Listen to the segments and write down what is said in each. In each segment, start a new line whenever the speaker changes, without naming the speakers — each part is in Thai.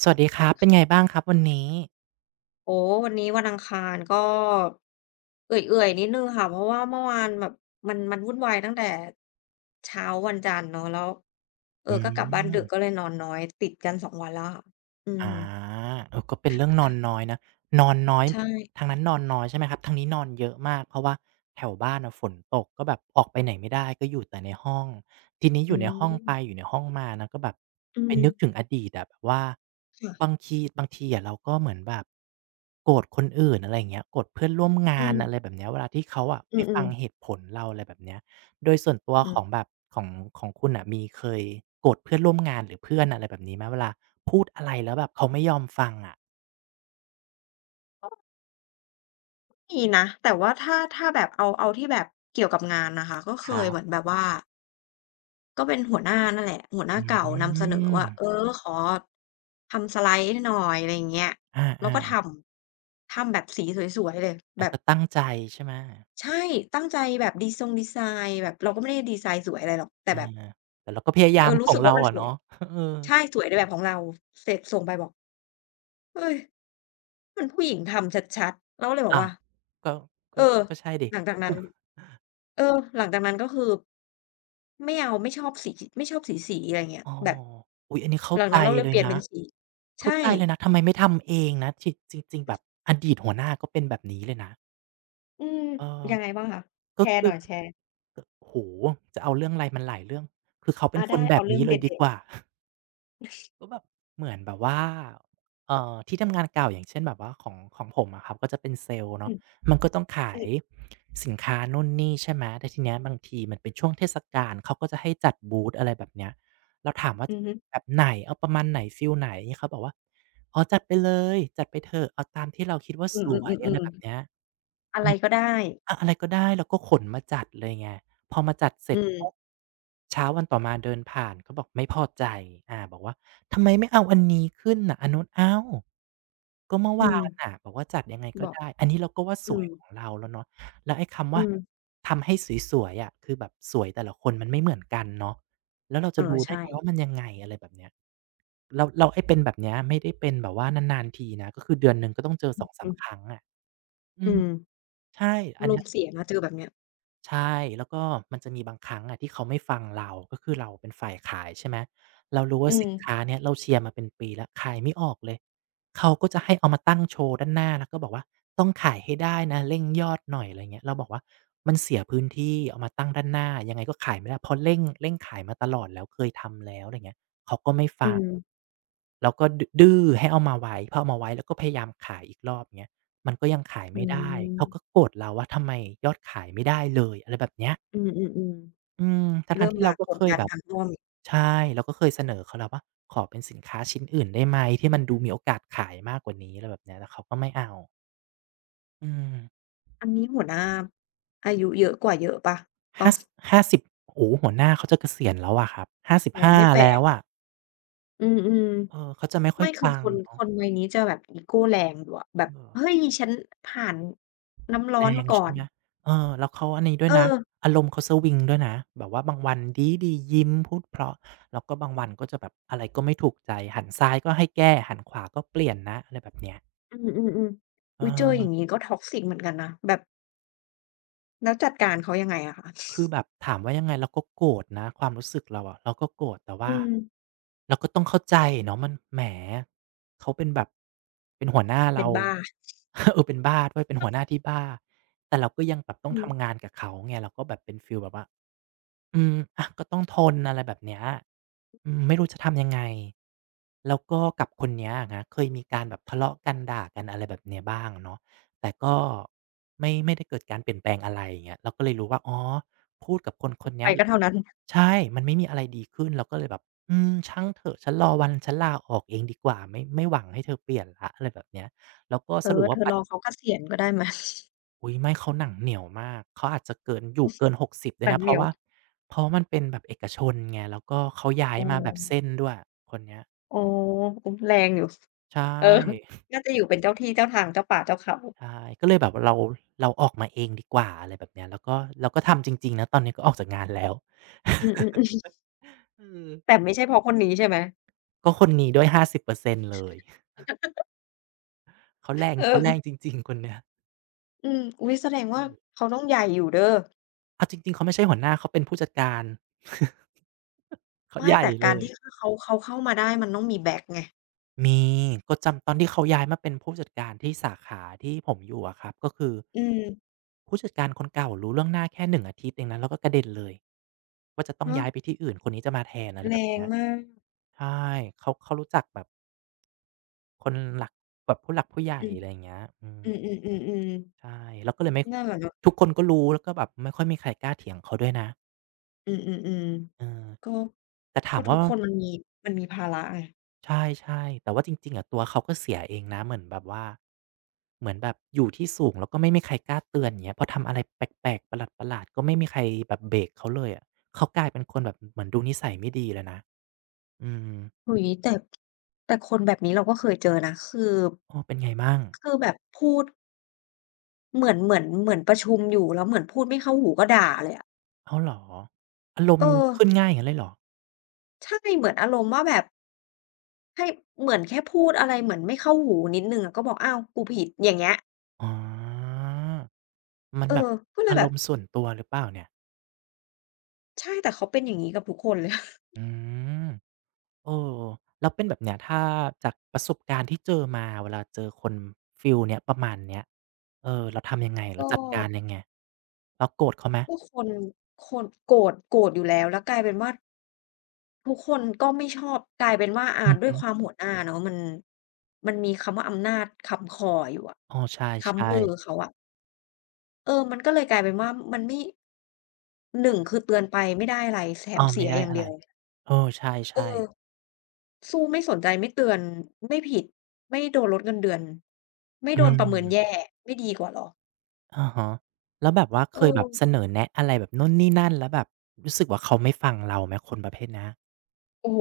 สวัสดีครับเป็นไงบ้างครับวันนี้
โอ้วันนี้วันอังคารก็เอื่อยๆนิดหนึ่งค่ะเพราะว่าเมื่อวานแบบมันวุ่นวายตั้งแต่เช้าวันจันทร์เนาะแล้วเอ
อื
อก็กลับบ้านดึ
ม
กก็เลยนอนน้อยติดกันสองวันแล้วค่ะอืม
อาก็เป็นเรื่องนอนน้อยนะนอนน้อย
ใช่
ทางนั้นนอนน้อยใช่ไหมครับทางนี้นอนเยอะมากเพราะว่าแถวบ้านน่ะฝนตกก็แบบออกไปไหนไม่ได้ก็อยู่แต่ในห้องทีนี้อ
อื
ยู่ในห้องไป
ม
อยู่ในห้องมานะก็แบบ
อื
ไป
ม
นึกถึงอดีตอะแบบว่าบาง
ค่ะ
ทีบางทีอะเราก็เหมือนแบบโกรธคนอื่นอะไรอย่างเงี้ยโกรธเพื่อนร่วม
อื
งา
ม
นอะไรแบบเนี้ยเวลาที่เขาอะ
อื
ไม่ฟั
ม
งเห
ๆ
ตุผลเราอะไรแบบเนี้ย โดยส่วนตัว
อื
ข
ม
องแบบของคุณน่ะมีเคยโกรธเพื่อนร่วมงานหรือเพื่อนอะไรแบบนี้ไหมเวลาพูดอะไรแล้วแบบเขาไม่ยอมฟังอะ
มีนะแต่ว่าถ้าแบบเอาที่แบบเกี่ยวกับงานนะคะก็เค
ค
ย
รั
เหมือน
บ
แบบว่า ก็เป็นหัวหน้านั่นแหละหัวหน้า
อืม
เก่านำเสนอว่าเออขอทำสไลด์ให้หน่อยอะไรอย่างเงี้ย
อ
เราก็ท
า
ำทำแบบสีสวยๆเลย
ๆ
แบ
อา
บ
ก็ตั้งใจใช่ไหม
ใช่ตั้งใจแบบดีทรงดีไซน์แบบเราก็ไม่ได้ดีไซน์สวยอะไรหรอกแต่
อ่า
แบบ
แต่เราก็พยา
เอ
ยาม
อ
ข
รู้
อง
สึก
เรา
ว่ามันส
อ่ะ
วย
เนาะ เออ
ใช่สวยในแบบของเราเสร็จส่งไปบอกเฮ้ยมันผู้หญิงทำชัดๆเราก็เลยบอก
อ้าว
ว่า
ก็ก็
เออ
ก็ใช่ดิ
หลังจากนั้น เออหลังจากนั้นก็คือไม่เอาไม่ชอบสีไม่ชอบสีๆอะไรเงี้ย
อ๋อ
แบบ
อุ๊ยอันนี้เข้า
หลัง
ใจ
นั้นเราเลย
เล
เป
ย
ลี่ยนเป็
นะ
นสี
เข้า
ใช่
ใจเลยนะทำไมไม่ทำเองนะจริงจริงๆแบบอดีตหัวหน้าก็เป็นแบบนี้เลยนะ
อืม
เออ
ยังไงบ้างคะแช
ก็
ร์ห
คื
น่
อ
อยแชร์
โอ้โฮจะเอาเรื่องอะไรมันหลายเรื่องคือเขาเป็
อา
นคน
ได้
แบ
เอา
บ
เรื่อง
นี้
เด
เลยดี
็
ก
ด
ว่า
ๆ
ก็แบบเหมือนแบบว่าที่ทำงานเก่าอย่างเช่นแบบว่าของผมอะครับก็จะเป็นเซลล์
อื
เนาะ
ม
มันก็ต้องขา
อือ
ยสินค้านู่นนี่ใช่ไหมแต่ทีเนี้ยบางทีมันเป็นช่วงเทศกาลเขาก็จะให้จัดบูธอะไรแบบเนี้ยเราถามว่า
อือฮึ
แบบไหน เอาประมาณไหนฟิลไหนเขาบอกว่าอ๋อจัดไปเลยจัดไปเถอะเอาตามที่เราคิดว่า
อื
สวยอะไร
ม
แบบเนี้
ๆ
ย
ๆๆอะไรก็ได้
อะอะไรก็ได้เราก็ขนมาจัดเลยไงพอมาจัดเส
อื
ร็จปุ๊บ
ม
เช้าวันต่อมาเดินผ่านก็บอกไม่พอใจอ่าบอกว่าทำไมไม่เอาอันนี้ขึ้นน่ะอันนู้นอ้าวก็เมื่อ
อื
วา
ม
นน่ะบอกว่าจัดยังไง
บ
ก็
อก
ได้อันนี้เราก็ว่าส
อื
วย
ม
ของเราแล้วเนาะแล้วไอ้คำว่า
อืม
ทำให้สวยๆอะคือแบบสวยแต่ละคนมันไม่เหมือนกันเนาะแล้วเรา
เอ
จะ
อ
รู้ได้
ใช่
ไงว่ามันยังไงอะไรแบบเนี้ยแล้วไอ้เป็นแบบเนี้ยไม่ได้เป็นแบบว่านานๆทีนะก็คือเดือนหนึ่งก็ต้องเจอสองสาม
อื
ค
ม
รั้งอะอื
อื
ม
ม
ใช่อัน
รู
เนี้
ป
ย
เสียนะเจอแบบเนี้ย
ใช่แล้วก็มันจะมีบางครั้งอะที่เขาไม่ฟังเราก็คือเราเป็นฝ่ายขายใช่ไหมเรารู้
อื
ว่าสินค้า
ม
เนี้ยเราเชียร์มาเป็นปีแล้วขายไม่ออกเลยเขาก็จะให้เอามาตั้งโชว์ด้านหน้าแล้วก็บอกว่าต้องขายให้ได้นะเร่งยอดหน่อยอะไรเงี้ยเราบอกว่ามันเสียพื้นที่เอามาตั้งด้านหน้ายังไงก็ขายไม่ได้เพราะเร่งขายมาตลอดแล้วเคยทำแล้วอะไรเงี้ยเขาก็ไม่
อื
ฟัง
ม
แล้วก็ดดื้อให้เอามาไว้พอเอามาไว้แล้วก็พยายามขายอีกรอบเงี้ย มันก็ยังขาย
อื
ไม่ได้
ม
เขาก็โกรธเราว่าทำไมยอดขายไม่ได้เลยอะไรแบบเนี้ย
อือๆ
อืม
ๆ
ทั้
เริ่
งๆ
ม
ที่
มา
เราก็
กด
เคย
ดัน
แบบ
ทางอ้อม
ใช่เราก็เคยเสนอเขาแล้วว่าขอเป็นสินค้าชิ้นอื่นได้ไหมที่มันดูมีโอกาสขายมากกว่านี้อะไรแบบเนี้ยแต่เขาก็ไม่เอาอืม
อันนี้หัวหน้าอายุเยอะกว่าเยอะเปล่าตอ
ห้า
น
สห้าสิบโอ้โฮหัวหน้าเขาจะเกษียณแล้วอะครับ
อ๋อ
55
ไม่แปล
แล้
ก
วอะ
อืม
เออเขาจะไม่
ๆ
ค่อ
ไม่
ย
คือ
ฟั
ค
ง
นค
เนาะ
นวัยนี้จะแบบอีโกแรงอยู่อะแบ
เอ
บ
อ
เฮ้ยฉันผ่านน้ำร้อ
แร
นมา
ง
ก่อ
ใช่
น
ไหมเออแล้วเขาอันนี้ด้ว
เอ
ยนะ
อ
อารมณ์เขาสวิงด้วยนะแบบว่าบางวันดีดียิ้มพูดเพราะ แล้วก็บางวันก็จะแบบอะไรก็ไม่ถูกใจ หันซ้ายก็ให้แก้หันขวาก็เปลี่ยนนะอะไรแบบเนี้ย
อืมๆ
เ
ๆอุ๊ยเจออย่าง
ออ
งี้ก็ toxic เหมือนกันนะแบบแล้วจัดการเขายังไงอะคะ
คือแบบถามว่ายังไงเราก็โกรธนะ ความรู้สึกเราอะเราก็โกรธแต่
อื
ว่า
ม
เราก็ต้องเข้าใจเนาะมันแหม เขาเป็นแบบเป็นหัวหน้า
เป็
เรา
นบ้า
เออเป็นบ้าด้วยเป็นหัวหน้าที่บ้าแต่เราก็ยังแบบต้อ
อื
ง
ม
ทำงานกับเขาไงเราก็แบบเป็นฟีลแบบว่า อืมอะก็ต้องทนอะไรแบบเนี้ยอืมไม่รู้จะทำยังไงแล้วก็กับคนเนี้ยอะครับเคยมีการแบบทะเลาะกันด่ากันอะไรแบบเนี้ยบ้างอะเนาะแต่ก็ไม่ได้เกิดการเปลี่ยนแปลงอะไรอย่างเงี้ยเราก็เลยรู้ว่าอ๋อพูดกับคน
พู
คน
ดไป
เนี้ย
ก็เท่านั้น
ใช่มันไม่มีอะไรดีขึ้นเราก็เลยแบบอืมช่างเถอะฉันรอวันฉันลาออกเองดีกว่าไม่หวังให้เธอเปลี่ยนแล้วอะไรแบบเนี้ยแล้วก็
เธ
ส
อ
รุป
เธ
ว่า
อร
ปัจ
อเขาเกษียณก็ได้ไหม
อุ๊ยไม่เขาหนังเหนียวมากเขาอาจจะเกินอยู่เกิน60ด้ว
ห
ย
นัง
นะเพ
เหนี
ราะ
ยว
ว่าเพราะมันเป็นแบบเอกชนไงแล้วก็เขาย้า
เอ
ยมาแบบเส้น
อ
ด้วยคนเนี้ย
อ๋ออุ๊ยแรงอยู่
ใช
เออ
่
น่าจะอยู่เป็นเจ้าที่เจ้าทางเจ้าป่าเจ้าเขา
ใช่ก็เลยแบบว่าเราออกมาเองดีกว่าอะไรแบบเนี้ยแล้วก็เราก็ทำจริงๆนะตอนนี้ก็ออกจากงานแล้ว
อืมๆ
อื
แต่
ม
ไม่ใช่เพราะคนนี้ใช่ไหม
ก็คนนี้ด้วย50%เปอร์เซ็นต์เลยเขาแรง
เอ
เขา
อ
แรงจริงๆคนเนี้ย
อืมอุ๊ยแสดง
อื
ว่า
ม
เขาต้องใหญ่อยู่เด้อ
เอาจริงๆเขาไม่ใช่หัวหน้าเขาเป็นผู้จัดการ เขา
ไม่
ใหญ่
แต่
เล
การ
ย
ที่คเขาเข้ามาได้มันต้องมีแบ็กไง
มีก็จำตอนที่เขาย้ายมาเป็นผู้จัดการที่สาขาที่ผมอยู่อะครับก็คือ
อืม
ผู้จัดการคนเก่ารู้ล่วงหน้าแค่1 อาทิตย์เองนะแล้วก็กระเด็นเลยว่าจะต้อง
ฮะ
ย้ายไปที่อื่นคนนี้จะมาแทนอะไร
แร
แบบ
ง
เนี้ย
มาก
ใช่เขารู้จักแบบคนหลักแบบผู้หลักผู้ใหญ่
อืม
อะไรอย่างเงี้ยอืม
อือๆๆๆ
ใช่แล้วก็เลยไม่
นั่นแหละเนาะ
ทุกคนก็รู้แล้วก็แบบไม่ค่อยมีใครกล้าเถียงเขาด้วยนะ
อืม
เอ
ๆ
อ
ๆก็
แต่ถา
ก็
ม
ทุ
ว่า
กคนมันมีมีภาระไง
ใช่ๆแต่ว่าจริงๆอะตัวเขาก็เสียเองนะเหมือนแบบว่าเหมือนแบบอยู่ที่สูงแล้วก็ไม่มีใครกล้าเตือนอย่างเงี้ยพอทำอะไรแปลกๆประหลาดๆก็ไม่มีใครแบบเบรกเขาเลยอะเขากลายเป็นคนแบบเหมือนดูนิสัยไม่ดีเลยนะอืม
อุ๊ยแต่แต่คนแบบนี้เราก็เคยเจอนะ คือ
อ้อเป็นไงบ้าง
คือแบบพูดเหมือนเหมือนประชุมอยู่แล้วเหมือนพูดไม่เข้าหูก็ด่าเลยอะ
อ้าวเหรออารม
เออ
ณ์ขึ้นง่ายอย่างงั้นเลยเหรอ
ใช่เหมือนอารมณ์ว่าแบบ ให้เหมือนแค่พูดอะไรเหมือนไม่เข้าหูนิดหนึ่งอะก็บอกอ้าวกูผิดอย่างเงี้ย
อ๋อมัน
เอ
แบบ
อก็เลย
อา
แบ
ร
บ
มณ์ส่วนตัวหรือเปล่าเนี่ย
ใช่แต่เขาเป็นอย่างงี้กับทุกคนเลย
อืม เออแล้วเป็นแบบเนี้ยถ้าจากประสบการณ์ที่เจอมาเวลาเจอคนฟีลเนี้ยประมาณเนี้ย เออเราทำยังไง
ก็
เราจัดการยังไงเราโกรธเขาไหม
ก็คนคนโกรธอยู่แล้วแล้วกลายเป็นว่าทุกคนก็ไม่ชอบกลายเป็นว่าอ่า
อือ
ด้วย
ฮึ
ความหัวหน้าเนาะมันมีคำว่าอำนาจค้ำคออยู่อะ
อ้อใช
ค้ำ
่
มือ
ๆ
เขาอะเออมันก็เลยกลายเป็นว่ามันไม่หนึ่งคือเตือนไปไม่ได้อะไรแถ
อ้
ม
อ
เสี
ไม่
ย
ได้
อย่าง
อะ
เดี
ไร
ยว
เออ
เออ
ใช่ๆ
สู้ไม่สนใจไม่เตือนไม่ผิดไม่โดนลดเงินเดือนไม่
อื
โดนประเมินแย่
ม
ไม่ดีกว่าเหรอ
อะฮะแล้วแบบว่า
เอ
เคยแบบเสน
อ
อแนะอะไรแบบนู่นนี่นั่นแล้วแบบรู้สึกว่าเขาไม่ฟังเราไหมคนประเภทเนี้ย
โอ้โฮ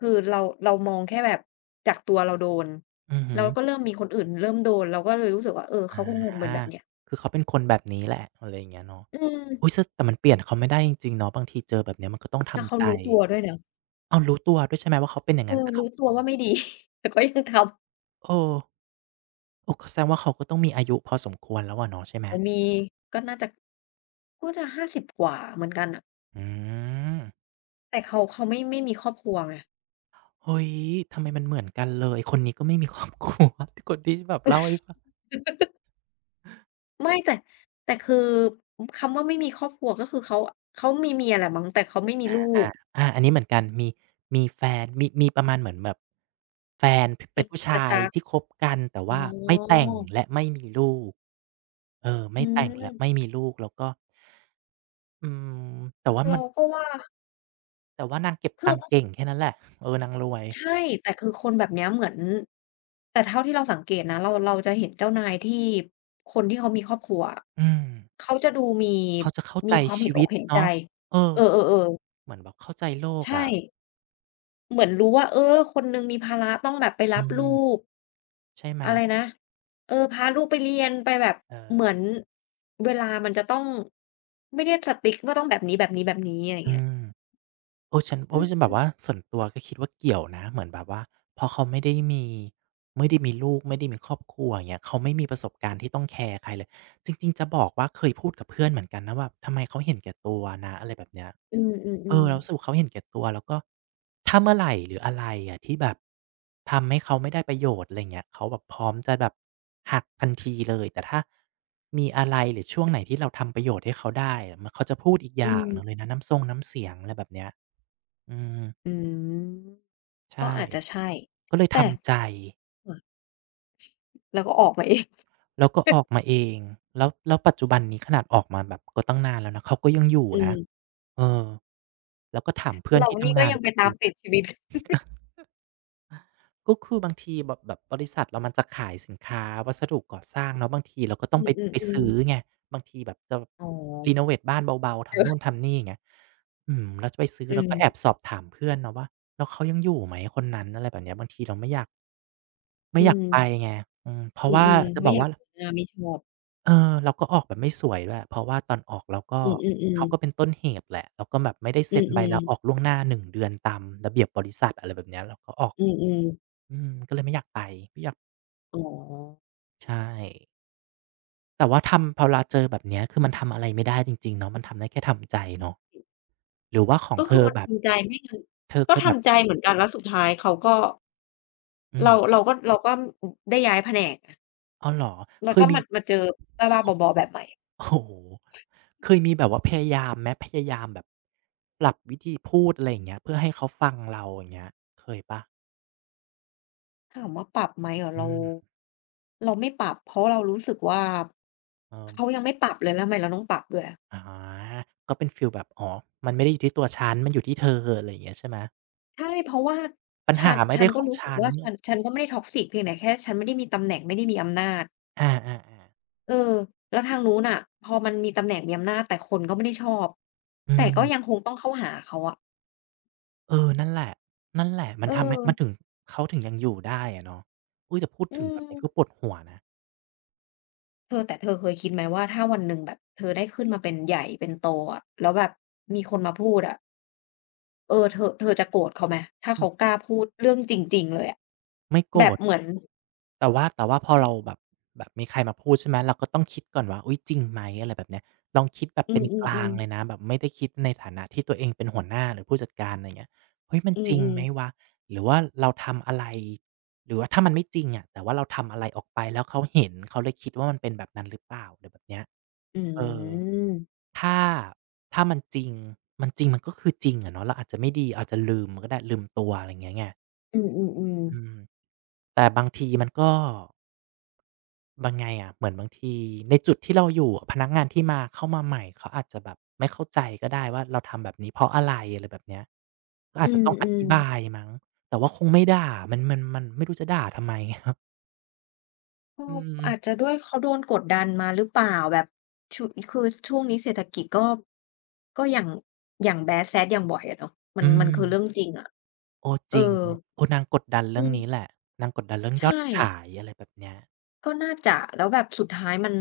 คือเราเรามองแค่แบบจากตัวเราโดน
อือฮึ
เราก็เริ่มมีคนอื่นเริ่มโดนเราก็เลยรู้สึกว่าเออเขาคงค
อา
งเป็นแบบเนี้ย
คือเขาเป็นคนแบบนี้แหละอะไรอย่างเงี้ยเนาะ
อืม
อุ๊ยซึ่งแต่มันเปลี่ยนเขาไม่ได้จริงๆเนาะบางทีเจอแบบเนี้ยมันก็ต้อง
แล้วเขา
ทำใจ
รู้ตัวด้วยนะ
อ้าวรู้ตัวด้วยใช่ไหมว่าเขาเป็นอย่าง
เอ
นั้น
อ
แต่เขา
รู้ตัวว่าไม่ดี แต่ก็ยังท
เออโอ้กแสดงว่าเขาก็ต้องมีอายุพอสมควรแล้วอะเนาะใช่ไห
ำ
ม
โอ้มีก็น่าจะก็จะ50กว่าเหมือนกันน่ะ
อืม
แต่เขาไม่มีครอบครัวไง
เฮ้ยทำไมมันเหมือนกันเลยคนนี้ก็ไม่มีครอบครัวคนที่แบบเล่าให้ฟัง
ไม่แต่แต่คือคำว่าไม่มีครอบครัวก็คือเขามีเมียแหละมั้งแต่เขาไม่มีลู
อา
ก
อาอันนี้เหมือนกันมีมีแฟนมีประมาณเหมือนแบบแฟนพเป็
กิ๊
น
ก
ผู้
กั๊ก
ชาย
กั๊ก
ที่คบกันแต่
อ๋
ว่าไม่แต่
อ
งและไม่มีลูกเออ
อื
ไม่แต่งและไม่
ม
มีลูกแล้วก็อืมแต่ว่ามั
เรา
น
ก็ว่า
แต่ว่านางเก็บ
คือ
ตังค์เก่งแค่นั้นแหละเออนางรวย
ใช่แต่คือคนแบบเนี้ยเหมือนแต่เท่าที่เราสังเกตนะเราจะเห็นเจ้านายที่คนที่เขามีครอบครัวอะ
อืม
เขาจะดูมี
เขาจะเข้าใจ
มีความเห็
ชี
นอ
วิ
ก
ต
เห็นใจ
เนาะเออ
เออๆๆ
เหมือนแบบเข้าใจโลก
ใช่
อะ
เหมือนรู้ว่าเออคนหนึ่งมีภาระต้องแบบไป
อื
รับ
ม
ลูก
ใช่ไหม
อะไรนะ เออพาลูกไปเรียนไปแบบ
เออ
เหมือนเวลามันจะต้องไม่ได้สติ i c ว่าต้องแบบนี้อะไรอย่าง
อื
เงี้ย
ม โอ้ฉัน
อื
โอ้ฉันแบบ
ม
ว่าส่วนตัวก็คิดว่าเกี่ยวนะเหมือนแบบว่าพอเขาไม่ได้มีไม่ได้มีลูกไม่ได้มีครอบครัวอย่างเงี้ยเขาไม่มีประสบการณ์ที่ต้องแคร์ใครเลยจริงๆจะบอกว่าเคยพูดกับเพื่อนเหมือนกันนะว่าทำไมเขาเห็นแก่ตัวนะอะไรแบบเนี้ย
อื
เอ
ม
อเรา
ๆ
รู้สึก
ๆ
ว่าเขาเห็นแก่ตัวแล้วก็ถ้าเมื่อไหร่หรืออะไรอะที่แบบทำให้เขาไม่ได้ประโยชน์อะไรเงี้ยเขาแบบพร้อมจะแบบหักทันทีเลยแต่ถ้ามีอะไรหรือช่วงไหนที่เราทำประโยชน์ให้เขาได้อะมเขาจะพูดอีกอ
อื
ย่างหนึ่งเล
ม
ยนะน้ำทรงน้ำเสียงอะไรแบบเนี้ย อืม
อืมก็
ใช่
อาจจะใช่
ก็เลย
แต่
ทำใจ
ค่ะเราก็ออกมาเอง
แล้วก็ออกมาเองแล้วแล้วปัจจุบันนี้ขนาดออกมาแบบก็ตั้งนานแล้วนะเขาก็ยังอยู่
อื
นะ
ม
เออแล้วก็ถามเพื่อน
เรา
ที่
นี่
ทำ
ก็
งาน
ยังไป
ก็
ตา
คื
ม
อ
ติดชีวิต
ก็คือบางทีแบบแบบบริษัทเรามันจะขายสินค้าวัสดุก่อสร้างเนาะบางทีเราก็ต้
อื
องไป
ม
ซื้
ๆ
อ
ๆ
ไงบางทีแบบจะ
อ๋อ
รีโนเวทบ้านเบาๆ
เอ
ทำนู่น
อ
ทำนี่อย่างเงี้ยอืมเราจะไปซื้อ
อื
เราก็แอ
ม
บสอบถามเพื่อนเนาะว่าแล้วเขายังอยู่ไหมคนนั้นอะไรแบบเนี้ยบางทีเราไม่อยากไม่
อื
อยาก
ม
ไปไงอืมเพ
อื
ราะว่า
มๆ
จะบ
ไม่
อ
อ
ก
ยาก
ว่า
งานไม่ชอบ
เออเราก็ออกแบบไม่สวยด้วยเพราะว่าตอนออกเราก็
อือ
เขา
ๆ
ก็เป็น
ๆ
ต้นเหตุแหละเราก็แบบไม่ได้
อื
เซ็นใบ
อ
ลาออก
ๆ
ล่วงหน้า1เดือนตามระเบียบบริษัทอะไรแบบเนี้ยเราก็ออก
อือๆ
อืมก็เลยไม่อยากไปไม่อยาก
อ๋อ
ใช่แต่ว่าทำพอเราเจอแบบเนี้ยคือมันทำอะไรไม่ได้จริงๆเนาะมันทำได้แค่ทำใจเนาะหรือว่าของ
ก็
เธ
คือ
อ
มัน
แบบ
ทำใจไม่งั้น
เธอ
ก็
เคยแบบ
ทำใจเหมือนกันแล้วสุดท้ายเขาก็
อื
เรา
ม
เราก็อได้ย้ายแผนก
อ้าวเหรอ
แล้
เค
วก็
ยมี
มาเจอบ้าๆบ อๆแบบใหม่
โอ้โฮเคยมีแบบว่าพยายามไหมพยายามแบบปรับวิธีพูดอะไรอย่างเงี้ยเพื่อให้เขาฟังเราอย่างเงี้ยเคยเปล่า
ถามว่าปรับไหมเหรอ
อื
เรา
ม
เราไม่ปรับเพราะเรารู้สึกว่า
เออ
เขายังไม่ปรับเลยแล้วทำไมเราต้องปรับด้วยอะ
อ๋อก็เป็นฟีลแบบ อ๋อ มันไม่ได้อยู่ที่ตัวฉัน มันอยู่ที่เธออะไรอย่างเงี้ยใช่ไหม
ใช่เพราะว่า
ปัญ
ฉั
หา
น
ไม่
ฉัน
ได้
ก็
ของ
รู้สึก
ฉัน
ว่าฉันก็ไม่ได้ toxic เพียงแต่แค่ฉันไม่ได้มีตำแหน่งไม่ได้มีอำนาจ
อาๆๆ
เออแล้วทางนู้นน่ะพอมันมีตำแหน่งมีอำนาจแต่คนก็ไม่ได้ชอบ
อื
แต่ก็ยัง
ม
คงต้องเข้าหาเขาอะ
เออ นั่นแหละ นั่นแหละ มั
เออ
นทำให้มันถึงเขาถึงยังอยู่ได้อะเนาะอุ๊ยแต่พูด
อื
ถึงแบบนี้
ม
ก็ปวดหัวนะ
เธอแต่เธอเคยคิดไหมว่าถ้าวันหนึ่งแบบเธอได้ขึ้นมาเป็นใหญ่เป็นโตอะแล้วแบบมีคนมาพูดอะเออเธอจะโกรธเขาไหมถ้าเขากล้าพูดเรื่องจริงๆเลยอะ
ไม่โก
แบ
ร
บ
ธ
เหมือน
แต่ว่าพอเราแบบแบบมีใครมาพูดใช่ไหมเราก็ต้องคิดก่อนว่าอุ๊ยจริงไหมอะไรแบบเนี้ยลองคิดแบบ
อื
เป็นกลาง
มๆ
เล
ๆ
ยนะแบบไม่ได้คิดในฐานะที่ตัวเองเป็นหัวหน้าหรือผู้จัดการอะไรเงี้ยเฮ้ยมัน
อื
จริง
ม
ไหมวะ
ๆ
หรือว่าเราทำอะไรหรือว่าถ้ามันไม่จริงอะแต่ว่าเราทำอะไรออกไปแล้วเขาเห็นเขาเลยคิดว่ามันเป็นแบบนั้นหรือเปล่าอะไรแบบเนี้ย
อื
เออ
ม
ถ้าถ้ามันจริงมันจริงมันก็คือจริงอะเนาะเราอาจจะไม่ดีอาจจะลืมก็ได้ลืมตัวอะไรอย่างเงี้ยไง
อืมๆ
อืม
ๆ
แต่บางทีมันก็ บางไงอ่ะเหมือนบางทีในจุดที่เราอยู่อะพนักงานที่มาเข้ามาใหม่เขาอาจจะแบบไม่เข้าใจก็ได้ว่าเราทำแบบนี้เพราะอะไรอะไรแบบเนี้ยก็
อื
อาจจะต้องอธิ
ม
บาย
ๆ
มั้งแต่ว่าคงไม่ด่ามันไม่รู้จะด่าทำไมครับ
ก็
อื
อาจจะ
ม
ด้วยเขาโดนกดดันมาหรือเปล่าแบบชุคือช่วงนี้เศรษฐกิจก็ก็อย่างอย่างแบดแซดอย่างบ่อยอะเนาะมั
อื
นมันคือเรื่อง
ม
จริงอะ
โอ้
เอ
จริง
อ
โอ้นางกดดัน
อื
เรื่อง
ม
นี้แหละนางกดดันเรื่องย
ใช่
อดขายอะไรแบบเนี้ย
ก็น่าจะแล้วแบบสุดท้ายมัน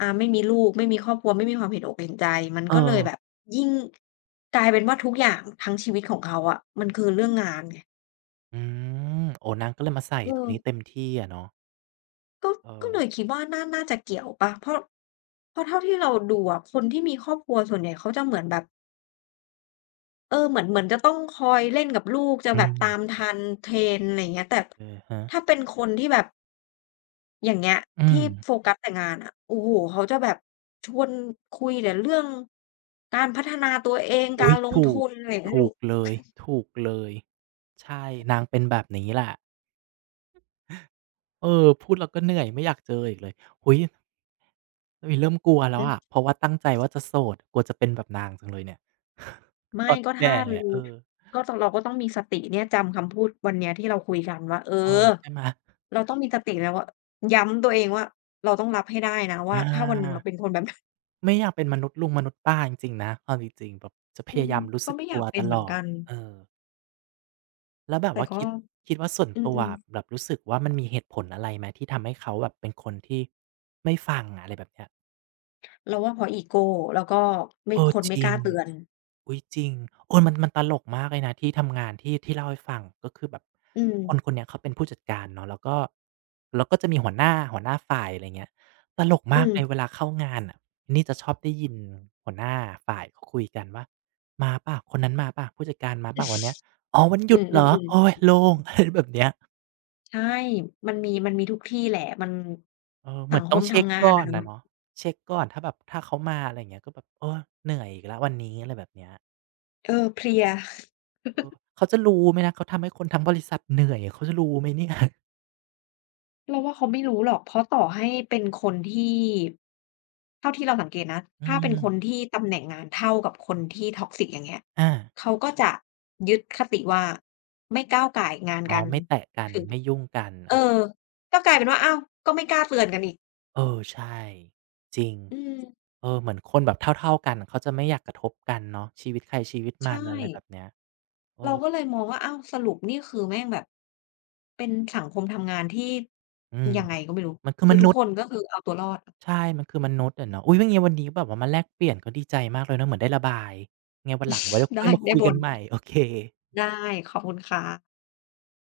อ่าไม่มีลูกไม่มีครอบครัวไม่มีความเห็นอกเห็นใจมัน
เอ
ก็เลยแบบ
อ
ยิ่งกลายเป็นว่าทุกอย่างทั้งชีวิตของเขาอะมันคือเรื่องงานไง
อืมโอ้นางก็เลยมาใส่
เอ
ตรงนี้
อ
เต็มที่อะเนาะ
ก็
เอ
ก็
อ
เลยคิดว่าน่าจะเกี่ยวเปล่าเพราะเพราะเท่าที่เราดูอะคนที่มีครอบครัวส่วนใหญ่เขาจะเหมือนแบบเออเหมือนจะต้องคอยเล่นกับลูกจะ
อื
แบบตาม
ม
ทัน trend อะไรอย่างเงี้ยแต่
อะฮะ
ถ้าเป็นคนที่แบบ อย่างเงี้ย
อื
ที่
ม
โฟกัสแต่งานอะโอ้โฮเขาจะแบบชวนคุยแต่เรื่องการพัฒนาตัวเองกา
อุ๊
ร
ย
ลง
ถู
ทุ
ก
นอะไร่ไม่
ถู
รู้
กเลยถูกเลยใช่นางเป็นแบบนี้แหละเออพูดแล้วก็เหนื่อยไม่อยากเจออีกเลยโอุ๊ยอุ๊ยเริ่มกลัวแล้ว
หือ
อะเพราะว่าตั้งใจว่าจะโสดกลัวจะเป็นแบบนางจังเลยเนี่ย
ไม่
ตอน
ก็ถ้า
แก่อะ
รู้
เออ
ก็ต้องเราก็ต้องมีสติเนี่ยจำคำพูดวันเนี้ยที่เราคุยกันว่าเออ
เออใช่ไหม
เราต้องมีสติแล้วว่าย้ำตัวเองว่าเราต้องรับให้ได้นะ
อ
ว่าถ้าวันหนึ่งเรา
า
เป็นคนแบบนั้น
ไม่อยากเป็นมนุษย์ลุงมนุษย์ป้าจริงๆนะเอาจริงๆแบบจะพ
อื
ยา
ม
ยามรู้
ก็
สึก
ไม่อยา
ตัว
กเป็
ต
นเหมื
ล
อน
อ
กั
ด
น
เออแล้วแบบ
แต่
ว่า
ก็
คิดคิดว่าส่วน
อื
ตัว
ม
อะแบบรู้สึกว่ามันมีเหตุผลอะไรไหมที่ทำให้เขาแบบเป็นคนที่ไม่ฟังอะไรแบบเนี้ย
ๆเราว่าเพราะอีโกแล้วก็ไม่
เอ
ค
อ
น
จ
ไม่ก
ริ
ล้า
ง
เตือน
อุ๊ยจริงโออมันตลกมากเลยนะที่ทำงานที่เล่าให้ฟังก็คือแบบ
อืม
คนเนี้ยเขาเป็นผู้จัดการเนาะแล้วก็แล้วก็จะมีหัวหน้าหัวหน้าฝ่ายอะไรเงี้ยตลก
อื
มาก
ม
เลยเวลาเข้างานน่ะนี่จะชอบได้ยินหัวหน้าฝ่ายเขาคุยกันว่ามาเปล่าคนนั้นมาเปล่าผู้จัดการมาเปล่าวันเนี้ยอ๋อวัน ห
อื
ยุด
อ
เหรอโอ๊ย
ๆๆ
โล่ง อะไรแบบเนี้ย
ใช่มันมีมีทุกที่แหละมัน
เออเห
สั
มือ
ง
น
ค
ต้อ
ม
งเช็ก
ทำงาน
ก่อ
อะ
น
เนาะ
อะเนาะเช็กก่อนถ้าแบบถ้าเขามาอะไรอย่างเงี้ยก็แบบโอ๊ยเหนื่อยอีกแล้ววันนี้อะไรแบบเนี้ย
เออเพลีย
เออเขาจะรู้ไหมนะเขาทำให้คนทั้งบริษัทเหนื่อยเขาจะรู้ไหมเนี่ย
เราว่าเขาไม่รู้หรอกเพราะต่อให้เป็นคนที่เท่าที่เราสังเกตนะ
อื
ถ้าเป็นคน
ม
ที่ตำแหน่งงานเท่ากับคนที่ toxic อย่างเงี้ย
อา
เขาก็จะยึดคติว่าไม่ก้าวก่ายงาน
อ๋อ
กัน
ไม่แตะกัน
ถึง
ไม่ยุ่งกัน
เอ
อา
อก็กลายเป็นว่าอ้าวก็ไม่กล้าเตือนกันอีก
เออใช่จริง
อืม
เออเหมือนคนแบบเท่าๆกันเขาจะไม่อยากกระทบกันเนาะชีวิตใครชีวิตมัน
ใช่
อะไรแบบเนี้ยเออ
เราก็เลยมองว่าอ้าวสรุปนี่คือแม่งแบบเป็นสังคมทำงานที่
อืม
ยังไงก็ไม่รู้
มันคือ
คื
ม
อทุ
นุ
ก
ษ
ค
ย์
นก็คือเอาตัวรอด
ใช่มันคือมนุษย์อะเนาะอุ๊ยเป็นไงวันนี้แบบว่ามาแลกเปลี่ยนก็ดีใจมากเลยเนาะเหมือนได้ระบายไงวันหลังไว้ ค่อ
ได้
ยมา
ได้
คุย
บ
กั
น
นใหม่โอเค
ได้ขอบคุณค่ะ